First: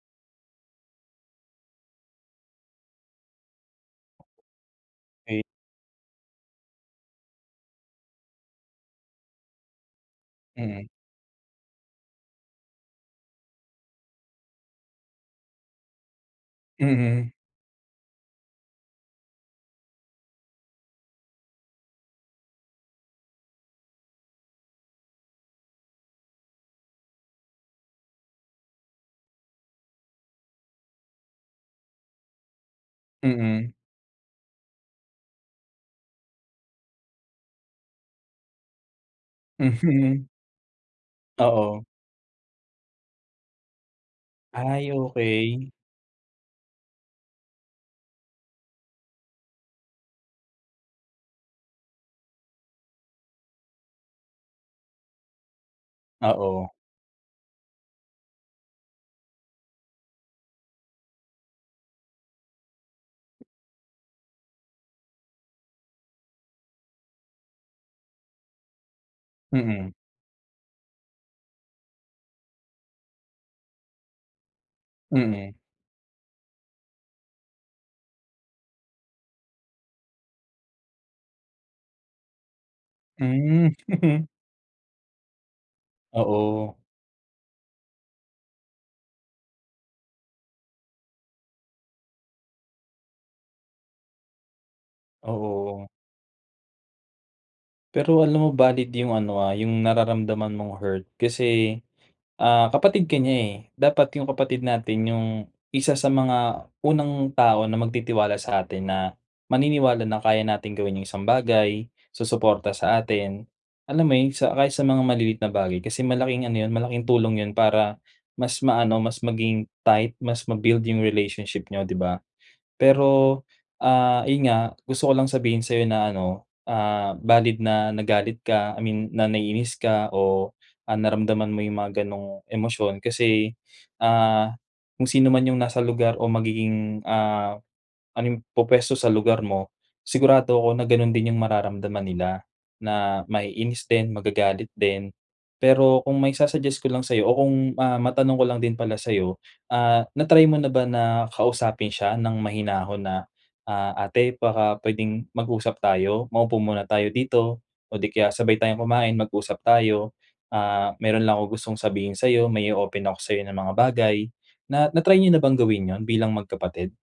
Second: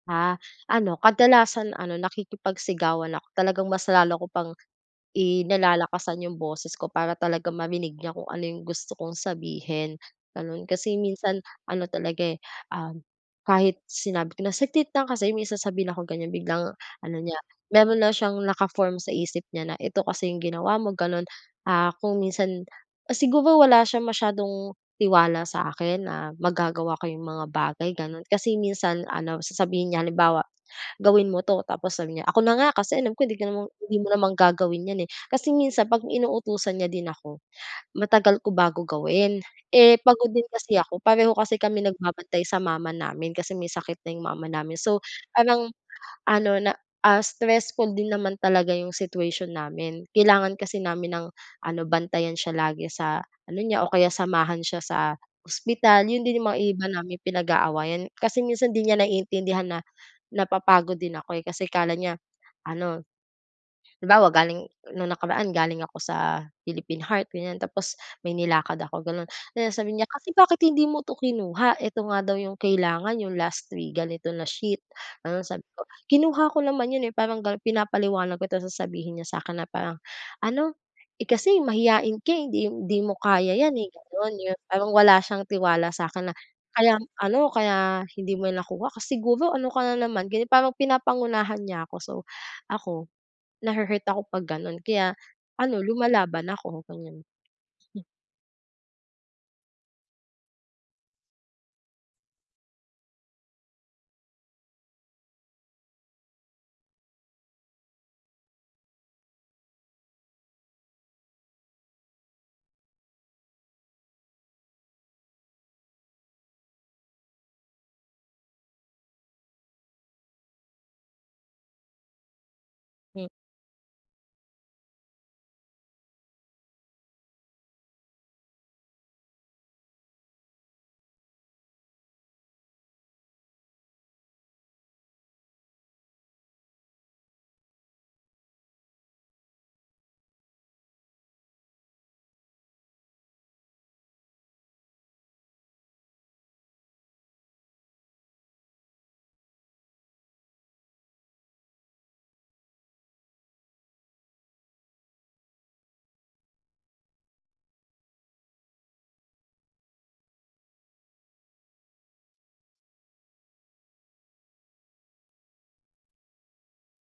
Ah, ano kadalasan ano nakikipagsigawan ako talagang mas lalo ko pang Ay. i nilalakasan yung boses ko para talaga marinig niya kung ano yung gusto kong sabihin, ganon. Mm. Kasi minsan ano talaga, eh, um kahit sinabi ko na, "Saglit lang kasi may sasabihin akong ganyan," biglang ano Mm. niya meron na siyang naka-form sa isip niya na ito kasi yung ginawa mo ganon. Ah kung minsan siguro wala siyang masyadong tiwala sa akin na magagawa ko yung mga bagay ganon. Kasi minsan, ano sasabihin niya halimbawa, "Gawin mo 'to" tapos sasabihin niya, "ako na nga, kasi alam ko hindi ka naman Mm. hindi mo naman gagawin 'yan, eh". Kasi minsan pag inuutusan niya din ako matagal ko bago gawin, eh Mhm. pagod din kasi ako, pareho kasi Oo. kami nagbabantay sa mama namin kasi may sakit na yung mama namin. Ay, So, okey. parang ano na, ah, stressful din naman talaga yung situation namin kailangan kasi namin ng ano bantayan siya lagi sa ano niya o kaya samahan siya sa hospital. Yon din yung mga Oo. iba naming pinag-aawayan. Kasi minsan hindi niya naiintindihan na napapagod din ako, eh kasi akala niya ano halimbawa, galing nung nakaraan galing ako sa Philippine Heart ganyan tapos may nilakad ako, gano'n. Tas Mm. sasabihin niya, "Kasi bakit hindi mo 'to kinuha ito nga daw yung kailangan yung last week, ganito na sheet". Ano Mm. sabi ko, "Kinuha ko naman 'yon, eh", parang ganon pinapaliwanag ko tapos sasabihin niya sa akin na parang ano, "Eh kasi mahiyain ka, hindi hindi mo kaya Hmm. 'yan, eh", gano'n. Yung parang wala siyang tiwala sa akin na, Oo. "Kaya ano, kaya hindi mo nakuha kasi siguro ano ka na naman", ganyan. Parang pinapangunahan niya ako so, ako nahuhurt ako pag gano'n kaya ano Oo. lumalaban ako ganyan. Pero alam mo valid yung ano, ah yung nararamdaman mong hurt kasi, ah, kapatid ka niya, eh. Dapat yung kapatid natin yung isa sa mga unang tao na magtitiwala sa atin na maniniwala na kaya natin gawin yung isang bagay, susuporta sa atin. Alam mo yon, sa kahit sa mga maliliit na bagay kasi malaking ano yon, malaking tulong yon para mas maano mas maging tight mas ma-build yung relationship niyo, 'di ba? Hmm. Pero, ah, ayon nga gusto ko lang sabihin sa'yo na ano, ah, valid na nagalit ka. I mean na naiinis ka o, ah, naramdaman mo yung mga ganong emosyon kasi, ah, kung sino man yung nasa lugar o magiging, ah anong pupuwesto sa lugar mo, sigurado ako na ganon din yung mararamdaman nila na maiinis din, magagalit din. Pero kung maisa-suggest ko lang sa'yo o kung, ah matanong ko lang din pala sa'yo, ah, na try mo na ba na kausapin siya ng mahinahon na, ah "Ate baka puwedeng mag-usap tayo, maupo muna tayo dito o di kaya sabay tayong kumain mag-usap tayo, ah, mayron lang akong gustong sabihin sayo, may o-open ako sayo ng mga bagay." Na na try niyo na bang gawin yon bilang magkapatid?